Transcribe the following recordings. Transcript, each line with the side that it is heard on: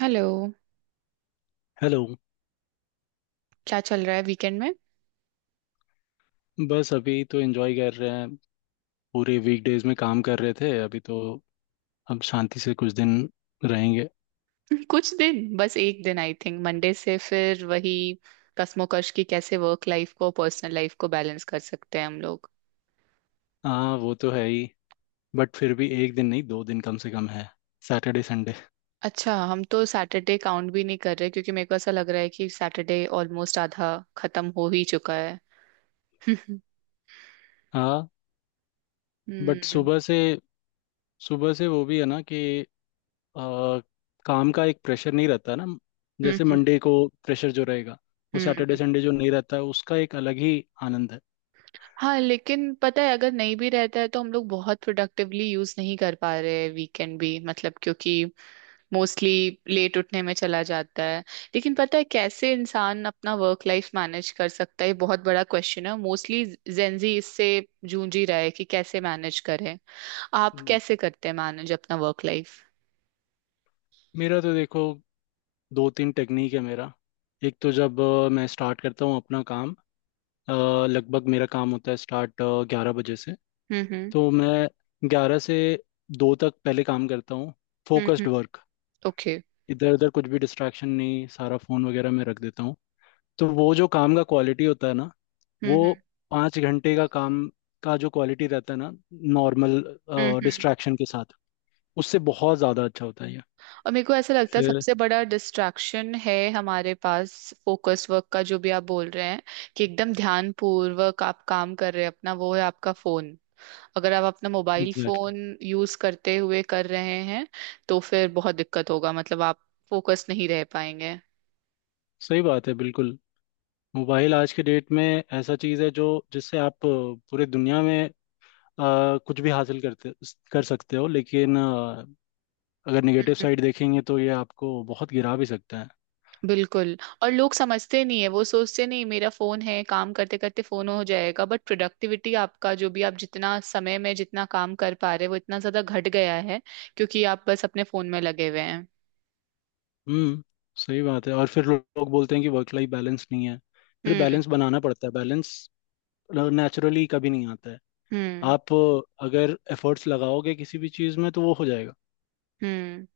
right: Hello.
left: Hello.
right: क्या चल रहा है वीकेंड में?
left: बस अभी तो एंजॉय कर रहे हैं। पूरे वीकडेज में काम कर रहे थे, अभी तो अब शांति से कुछ दिन रहेंगे।
right: कुछ दिन, बस एक दिन आई थिंक, मंडे से फिर वही कश्मोकश की कैसे वर्क लाइफ को, पर्सनल लाइफ को बैलेंस कर सकते हैं हम लोग।
left: हाँ, वो तो है ही। बट फिर भी एक दिन नहीं, 2 दिन कम से कम है, सैटरडे संडे।
right: अच्छा, हम तो सैटरडे काउंट भी नहीं कर रहे, क्योंकि मेरे को ऐसा लग रहा है कि सैटरडे ऑलमोस्ट आधा खत्म हो ही चुका है।
left: हाँ।
right: हम्म
left: बट
right: हम्म
left: सुबह से वो भी है ना कि आ, काम का एक प्रेशर नहीं रहता ना। जैसे मंडे को प्रेशर जो रहेगा, वो
right: हम्म
left: सैटरडे
right: हम्म।
left: संडे जो नहीं रहता है उसका एक अलग ही आनंद है।
right: हाँ, लेकिन पता है अगर नहीं भी रहता है तो हम लोग बहुत प्रोडक्टिवली यूज नहीं कर पा रहे हैं वीकेंड भी, मतलब क्योंकि मोस्टली लेट उठने में चला जाता है। लेकिन पता है, कैसे इंसान अपना वर्क लाइफ मैनेज कर सकता है, ये बहुत बड़ा क्वेश्चन है। मोस्टली जेंजी इससे जूझ ही रहा है कि कैसे मैनेज करें। आप
left: हम्म।
right: कैसे करते हैं मैनेज अपना वर्क लाइफ?
left: मेरा तो देखो, दो तीन टेक्निक है मेरा। एक तो जब मैं स्टार्ट करता हूँ अपना काम। अ, लगभग मेरा काम होता है स्टार्ट 11 बजे से।
right: हम्म
left: तो मैं 11 से 2 तक पहले काम करता हूँ,
right: हम्म।
left: Focused work.
right: ओके।
left: इधर उधर कुछ भी डिस्ट्रैक्शन नहीं, सारा फ़ोन वगैरह मैं रख देता हूँ। तो वो जो काम का क्वालिटी होता है ना,
right: हम्म
left: वो
right: okay, हम्म
left: 5 घंटे का काम का जो क्वालिटी रहता है ना, नॉर्मल
right: हम्म हम्म।
left: डिस्ट्रैक्शन के साथ, उससे बहुत ज़्यादा अच्छा होता है ये।
right: और मेरे को ऐसा लगता है,
left: फिर
right: सबसे बड़ा डिस्ट्रैक्शन है हमारे पास, फोकस वर्क का जो भी आप बोल रहे हैं कि एकदम ध्यान पूर्वक आप काम कर रहे हैं अपना, वो है आपका फोन। अगर आप अपना mobile
left: exactly exactly.
right: Phone use करते हुए कर रहे हैं, तो फिर बहुत दिक्कत होगा, मतलब आप फोकस नहीं रह पाएंगे।
left: सही बात है, बिल्कुल। मोबाइल आज के डेट में ऐसा चीज़ है जो जिससे आप पूरे दुनिया में अ, कुछ भी हासिल करते कर सकते हो, लेकिन अगर नेगेटिव साइड देखेंगे तो ये आपको बहुत गिरा भी सकता है।
right: बिल्कुल। और लोग समझते नहीं है, वो सोचते नहीं, मेरा फोन है, काम करते करते फोन हो जाएगा, बट प्रोडक्टिविटी आपका, जो भी आप जितना समय में जितना काम कर पा रहे हो, वो इतना ज्यादा घट गया है क्योंकि आप बस अपने फोन में लगे हुए हैं।
left: हम्म सही बात है। और फिर लोग बोलते हैं कि वर्क लाइफ बैलेंस नहीं है। फिर
right: हम्म
left: बैलेंस बनाना पड़ता है, बैलेंस नेचुरली कभी नहीं आता है।
right: हम्म
left: आप अगर एफर्ट्स लगाओगे किसी भी चीज़ में तो वो हो जाएगा।
right: हम्म।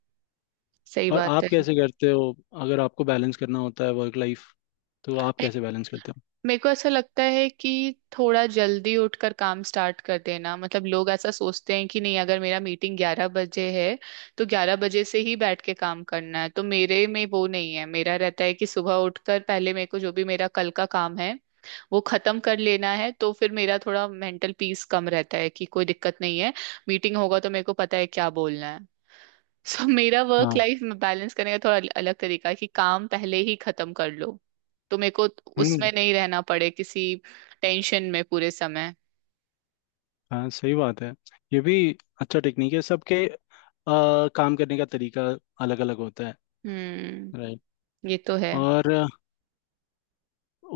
right: सही
left: और
right: बात
left: आप कैसे करते हो? अगर आपको बैलेंस करना होता है वर्क लाइफ, तो आप
right: है।
left: कैसे बैलेंस करते हो?
right: मेरे को ऐसा लगता है कि थोड़ा जल्दी उठकर काम स्टार्ट कर देना, मतलब लोग ऐसा सोचते हैं कि नहीं, अगर मेरा मीटिंग 11 बजे है तो 11 बजे से ही बैठ के काम करना है, तो मेरे में वो नहीं है। मेरा रहता है कि सुबह उठकर पहले मेरे को जो भी मेरा कल का काम है वो खत्म कर लेना है, तो फिर मेरा थोड़ा मेंटल पीस कम रहता है कि कोई दिक्कत नहीं है, मीटिंग होगा तो मेरे को पता है क्या बोलना है। सो मेरा वर्क
left: हाँ।
right: लाइफ बैलेंस करने का थोड़ा अलग तरीका है कि काम पहले ही खत्म कर लो, तो मेरे को
left: हम्म।
right: उसमें नहीं रहना पड़े किसी टेंशन में पूरे समय।
left: हाँ। सही बात है, ये भी अच्छा टेक्निक है। सबके काम करने का तरीका अलग अलग होता है।
right: हम्म।
left: राइट।
right: ये तो है।
left: और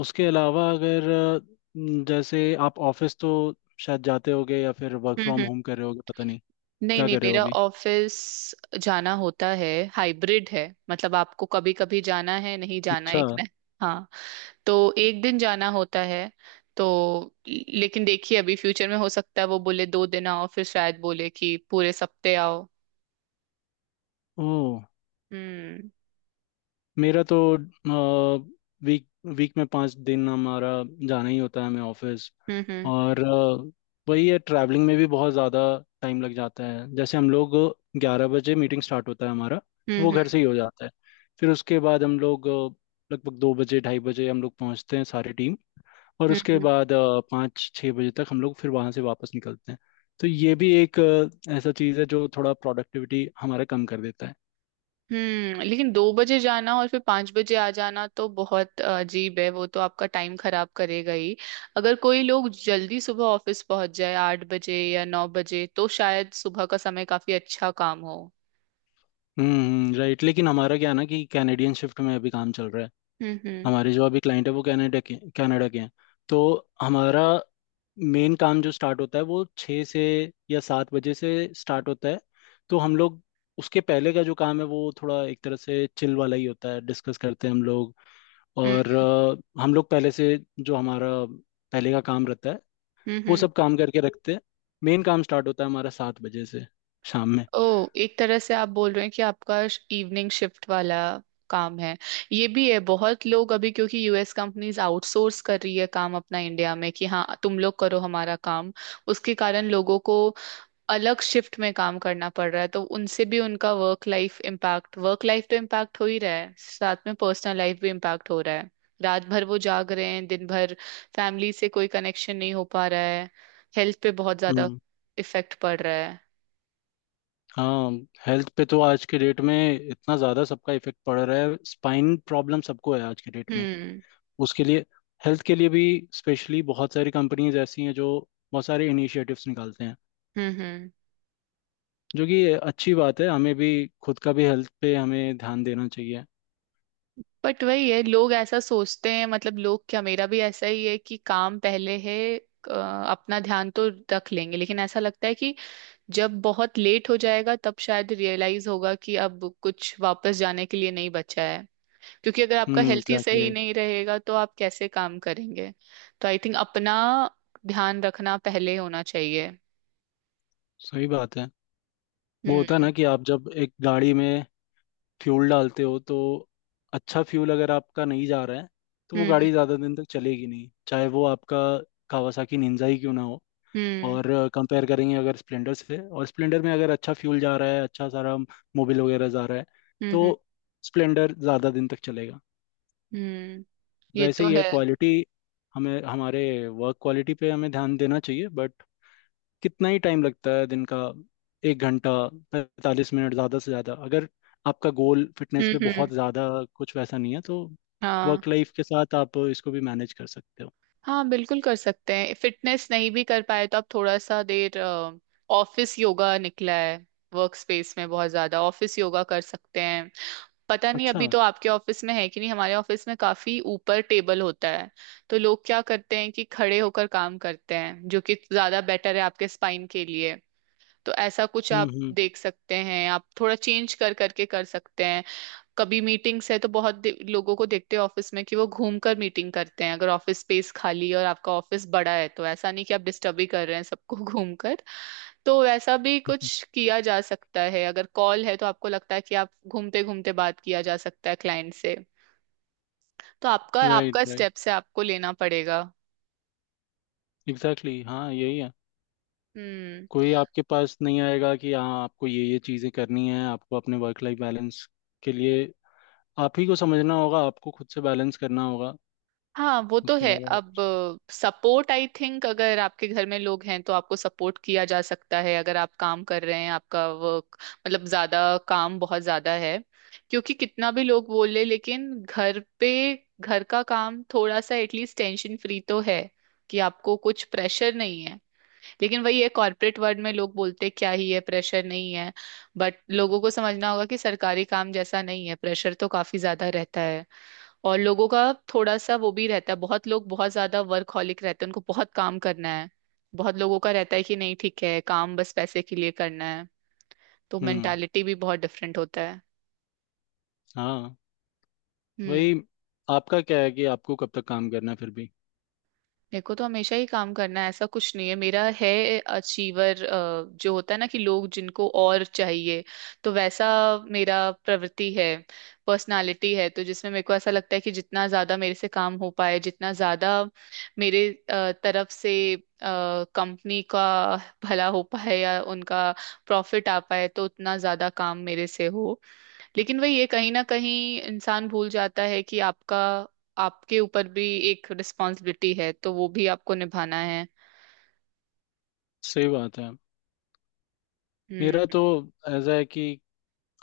left: उसके अलावा अगर जैसे आप ऑफिस तो शायद जाते होगे या फिर work
right: hmm
left: from
right: hmm
left: home कर रहे होगे, पता नहीं
right: नहीं
left: क्या
right: नहीं
left: कर रहे हो
right: मेरा
left: अभी?
right: ऑफिस जाना होता है। हाइब्रिड है, मतलब आपको कभी कभी जाना है, नहीं जाना,
left: अच्छा।
right: एक ना। हाँ, तो एक दिन जाना होता है, तो लेकिन देखिए, अभी फ्यूचर में हो सकता है वो बोले दो दिन आओ, फिर शायद बोले कि पूरे सप्ते आओ।
left: ओह।
right: हम्म
left: मेरा तो वीक वीक में पाँच दिन हमारा जाना ही होता है हमें ऑफिस।
right: हम्म हम्म
left: और वही है, ट्रैवलिंग में भी बहुत ज़्यादा टाइम लग जाता है। जैसे हम लोग 11 बजे मीटिंग स्टार्ट होता है हमारा, तो वो
right: हम्म
left: घर से ही हो जाता है। फिर उसके बाद हम लोग लगभग 2 बजे 2:30 बजे हम लोग पहुंचते हैं सारी टीम। और उसके
right: हम्म।
left: बाद 5-6 बजे तक हम लोग फिर वहाँ से वापस निकलते हैं। तो ये भी एक ऐसा चीज़ है जो थोड़ा प्रोडक्टिविटी हमारा कम कर देता है।
right: हम्म, लेकिन 2 बजे जाना और फिर 5 बजे आ जाना तो बहुत अजीब है, वो तो आपका टाइम खराब करेगा ही। अगर कोई लोग जल्दी सुबह ऑफिस पहुंच जाए 8 बजे या 9 बजे, तो शायद सुबह का समय काफी अच्छा काम हो।
left: राइट। लेकिन हमारा क्या है ना, कि कैनेडियन शिफ्ट में अभी काम चल रहा है।
right: हम्म हम्म
left: हमारे जो अभी क्लाइंट है, वो कनाडा के हैं। तो हमारा मेन काम जो स्टार्ट होता है, वो 6 से या 7 बजे से स्टार्ट होता है। तो हम लोग उसके पहले का जो काम है वो थोड़ा एक तरह से चिल वाला ही होता है, डिस्कस करते हैं हम लोग। और
right: हम्म
left: हम लोग पहले से जो हमारा पहले का काम रहता है
right: हम्म
left: वो
right: हम्म।
left: सब काम करके रखते हैं। मेन काम स्टार्ट होता है हमारा 7 बजे से, शाम में।
right: ओ, एक तरह से आप बोल रहे हैं कि आपका इवनिंग शिफ्ट वाला काम है। ये भी है, बहुत लोग अभी, क्योंकि यूएस कंपनीज आउटसोर्स कर रही है काम अपना इंडिया में कि हाँ तुम लोग करो हमारा काम, उसके कारण लोगों को अलग शिफ्ट में काम करना पड़ रहा है। तो उनसे भी उनका work life impact, work life तो इम्पैक्ट हो ही रहा है, साथ में पर्सनल लाइफ भी इम्पैक्ट हो रहा है। रात भर वो जाग रहे हैं, दिन भर फैमिली से कोई कनेक्शन नहीं हो पा रहा है, हेल्थ पे बहुत ज्यादा
left: हम्म।
right: इफेक्ट पड़ रहा है।
left: हाँ। हेल्थ पे तो आज के डेट में इतना ज़्यादा सबका इफेक्ट पड़ रहा है, स्पाइन प्रॉब्लम सबको है आज के डेट में।
right: हम्म
left: उसके लिए हेल्थ के लिए भी स्पेशली बहुत सारी कंपनीज ऐसी हैं जो बहुत सारे इनिशिएटिव्स निकालते हैं,
right: हम्म।
left: जो कि अच्छी बात है। हमें भी खुद का भी हेल्थ पे हमें ध्यान देना चाहिए।
right: बट वही है, लोग ऐसा सोचते हैं, मतलब लोग क्या मेरा भी ऐसा ही है कि काम पहले है, अपना ध्यान तो रख लेंगे, लेकिन ऐसा लगता है कि जब बहुत लेट हो जाएगा तब शायद रियलाइज होगा कि अब कुछ वापस जाने के लिए नहीं बचा है, क्योंकि अगर आपका हेल्थ ही सही
left: एग्जैक्टली।
right: नहीं रहेगा तो आप कैसे काम करेंगे। तो आई थिंक अपना ध्यान रखना पहले होना चाहिए।
left: सही बात है। वो होता है
right: हम्म
left: ना कि आप जब एक गाड़ी में फ्यूल डालते हो, तो अच्छा फ्यूल अगर आपका नहीं जा रहा है, तो वो
right: हम्म
left: गाड़ी ज़्यादा दिन तक चलेगी नहीं, चाहे वो आपका कावासाकी निंजा ही क्यों ना हो।
right: हम्म
left: और कंपेयर करेंगे अगर स्प्लेंडर से, और स्प्लेंडर में अगर अच्छा फ्यूल जा रहा है, अच्छा सारा मोबिल वगैरह जा रहा है,
right: हम्म
left: तो
right: हम्म
left: स्प्लेंडर ज़्यादा दिन तक चलेगा।
right: हम्म। ये
left: वैसे
right: तो
left: ही है
right: है।
left: क्वालिटी। हमें हमारे वर्क क्वालिटी पे हमें ध्यान देना चाहिए। बट कितना ही टाइम लगता है दिन का, 1 घंटा 45 मिनट ज़्यादा से ज़्यादा। अगर आपका गोल फिटनेस
right: हम्म
left: पे
right: हम्म
left: बहुत ज़्यादा कुछ वैसा नहीं है, तो
right: हाँ,
left: वर्क लाइफ के साथ आप इसको भी मैनेज कर सकते हो।
right: हाँ, बिल्कुल कर सकते हैं। फिटनेस नहीं भी कर पाए तो आप थोड़ा सा देर, ऑफिस योगा निकला है, वर्क स्पेस में बहुत ज्यादा ऑफिस योगा कर सकते हैं। पता नहीं
left: अच्छा।
right: अभी तो आपके ऑफिस में है कि नहीं, हमारे ऑफिस में काफी ऊपर टेबल होता है, तो लोग क्या करते हैं कि खड़े होकर काम करते हैं, जो कि ज्यादा बेटर है आपके स्पाइन के लिए। तो ऐसा कुछ आप
left: हम्म।
right: देख सकते हैं, आप थोड़ा चेंज कर करके कर सकते हैं। कभी मीटिंग्स है तो बहुत लोगों को देखते हैं ऑफिस में कि वो घूम कर मीटिंग करते हैं, अगर ऑफिस स्पेस खाली है और आपका ऑफिस बड़ा है तो ऐसा नहीं कि आप डिस्टर्ब ही कर रहे हैं सबको घूम कर, तो वैसा भी
left: हम्म।
right: कुछ किया जा सकता है। अगर कॉल है तो आपको लगता है कि आप घूमते घूमते बात किया जा सकता है क्लाइंट से, तो आपका,
left: राइट,
right: आपका
left: राइट।
right: स्टेप से आपको लेना पड़ेगा।
left: एग्जैक्टली, हाँ, यही है।
right: हम्म।
left: कोई आपके पास नहीं आएगा कि हाँ, आपको ये चीज़ें करनी है। आपको अपने वर्क लाइफ बैलेंस के लिए आप ही को समझना होगा, आपको खुद से बैलेंस करना होगा।
right: हाँ, वो तो
left: उसके
right: है।
left: अलावा और
right: अब
left: कुछ।
right: सपोर्ट आई थिंक, अगर आपके घर में लोग हैं तो आपको सपोर्ट किया जा सकता है, अगर आप काम कर रहे हैं, आपका वर्क, मतलब ज्यादा काम, बहुत ज्यादा है। क्योंकि कितना भी लोग बोले, लेकिन घर पे, घर का काम थोड़ा सा एटलीस्ट टेंशन फ्री तो है, कि आपको कुछ प्रेशर नहीं है। लेकिन वही है, कॉर्पोरेट वर्ल्ड में लोग बोलते क्या ही है, प्रेशर नहीं है, बट लोगों को समझना होगा कि सरकारी काम जैसा नहीं है, प्रेशर तो काफी ज्यादा रहता है। और लोगों का थोड़ा सा वो भी रहता है, बहुत लोग बहुत ज्यादा वर्कहॉलिक रहते हैं, उनको बहुत काम करना है। बहुत लोगों का रहता है कि नहीं ठीक है, काम बस पैसे के लिए करना है। तो
left: हम्म।
right: मेंटालिटी भी बहुत डिफरेंट होता है।
left: हाँ,
right: हम्म।
left: वही। आपका क्या है कि आपको कब तक काम करना है फिर भी?
right: मेरे को तो हमेशा ही काम करना है, ऐसा कुछ नहीं है। मेरा है अचीवर जो होता है ना, कि लोग जिनको और चाहिए, तो वैसा मेरा प्रवृत्ति है, पर्सनालिटी है। तो जिसमें मेरे को ऐसा लगता है कि जितना ज्यादा मेरे से काम हो पाए, जितना ज्यादा मेरे तरफ से कंपनी का भला हो पाए या उनका प्रॉफिट आ पाए तो उतना ज्यादा काम मेरे से हो। लेकिन वही, ये कहीं ना कहीं इंसान भूल जाता है कि आपका, आपके ऊपर भी एक रिस्पॉन्सिबिलिटी है, तो वो भी आपको निभाना है।
left: सही बात है। मेरा
right: हम्म।
left: तो ऐसा है कि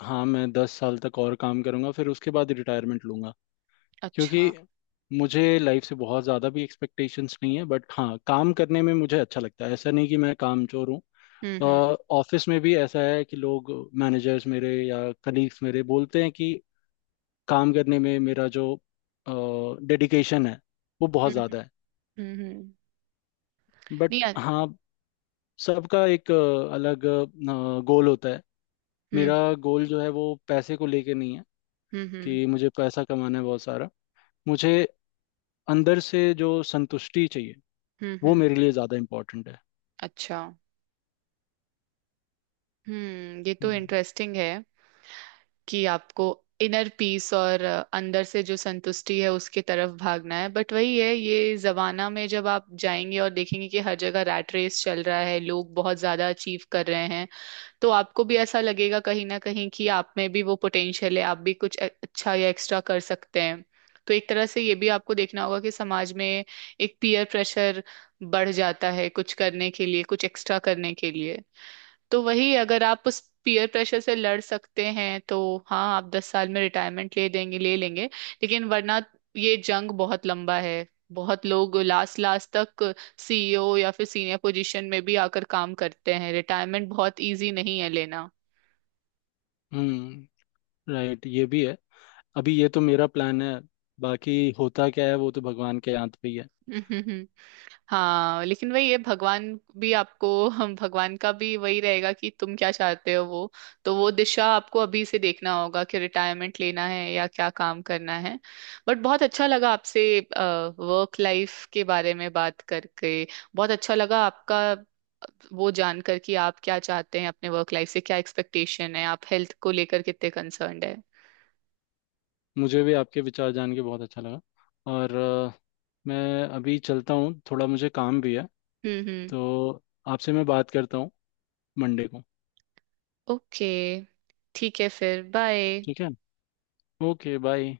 left: हाँ, मैं 10 साल तक और काम करूँगा, फिर उसके बाद रिटायरमेंट लूँगा।
right: अच्छा।
left: क्योंकि मुझे लाइफ से बहुत ज़्यादा भी एक्सपेक्टेशंस नहीं है। बट हाँ, काम करने में मुझे अच्छा लगता है, ऐसा नहीं कि मैं काम चोर हूँ।
right: हम्म हम्म
left: ऑफिस में भी ऐसा है कि लोग, मैनेजर्स मेरे या कलीग्स मेरे, बोलते हैं कि काम करने में मेरा जो डेडिकेशन है वो बहुत
right: हम्म
left: ज़्यादा है।
right: हम्म। नहीं
left: बट
right: अ-
left: हाँ, सबका एक अलग गोल होता है।
right: हम्म
left: मेरा गोल जो है, वो पैसे को लेके नहीं है
right: हम्म हम्म
left: कि मुझे पैसा कमाना है बहुत सारा। मुझे अंदर से जो संतुष्टि चाहिए,
right: हम्म हम्म,
left: वो
right: हम्म,
left: मेरे लिए ज़्यादा इम्पोर्टेंट है।
right: अच्छा। हम्म, ये तो
left: हम्म।
right: इंटरेस्टिंग है कि आपको इनर पीस और अंदर से जो संतुष्टि है उसके तरफ भागना है। बट वही है, ये जमाना में जब आप जाएंगे और देखेंगे कि हर जगह रैट रेस चल रहा है, लोग बहुत ज्यादा अचीव कर रहे हैं, तो आपको भी ऐसा लगेगा कहीं ना कहीं कि आप में भी वो पोटेंशियल है, आप भी कुछ अच्छा या एक्स्ट्रा कर सकते हैं। तो एक तरह से ये भी आपको देखना होगा कि समाज में एक पीयर प्रेशर बढ़ जाता है, कुछ करने के लिए, कुछ एक्स्ट्रा करने के लिए। तो वही, अगर आप उस पीयर प्रेशर से लड़ सकते हैं तो हाँ, आप 10 साल में रिटायरमेंट ले देंगे, ले लेंगे, लेकिन वरना ये जंग बहुत लंबा है। बहुत लोग लास्ट लास्ट तक सीईओ या फिर सीनियर पोजीशन में भी आकर काम करते हैं, रिटायरमेंट बहुत इजी नहीं है लेना।
left: हम्म। राइट, ये भी है। अभी ये तो मेरा प्लान है, बाकी होता क्या है वो तो भगवान के हाथ पे ही है।
right: हाँ, लेकिन वही है, भगवान भी आपको, हम, भगवान का भी वही रहेगा कि तुम क्या चाहते हो वो, तो वो दिशा आपको अभी से देखना होगा कि रिटायरमेंट लेना है या क्या काम करना है। बट बहुत अच्छा लगा आपसे वर्क लाइफ के बारे में बात करके। बहुत अच्छा लगा आपका वो जानकर कि आप क्या चाहते हैं अपने वर्क लाइफ से, क्या एक्सपेक्टेशन है, आप हेल्थ को लेकर कितने कंसर्न्ड है।
left: मुझे भी आपके विचार जान के बहुत अच्छा लगा। और मैं अभी चलता हूँ, थोड़ा मुझे काम भी है।
right: हम्म।
left: तो आपसे मैं बात करता हूँ मंडे को।
right: ओके, ठीक है, फिर बाय।
left: ठीक है, ओके, बाय।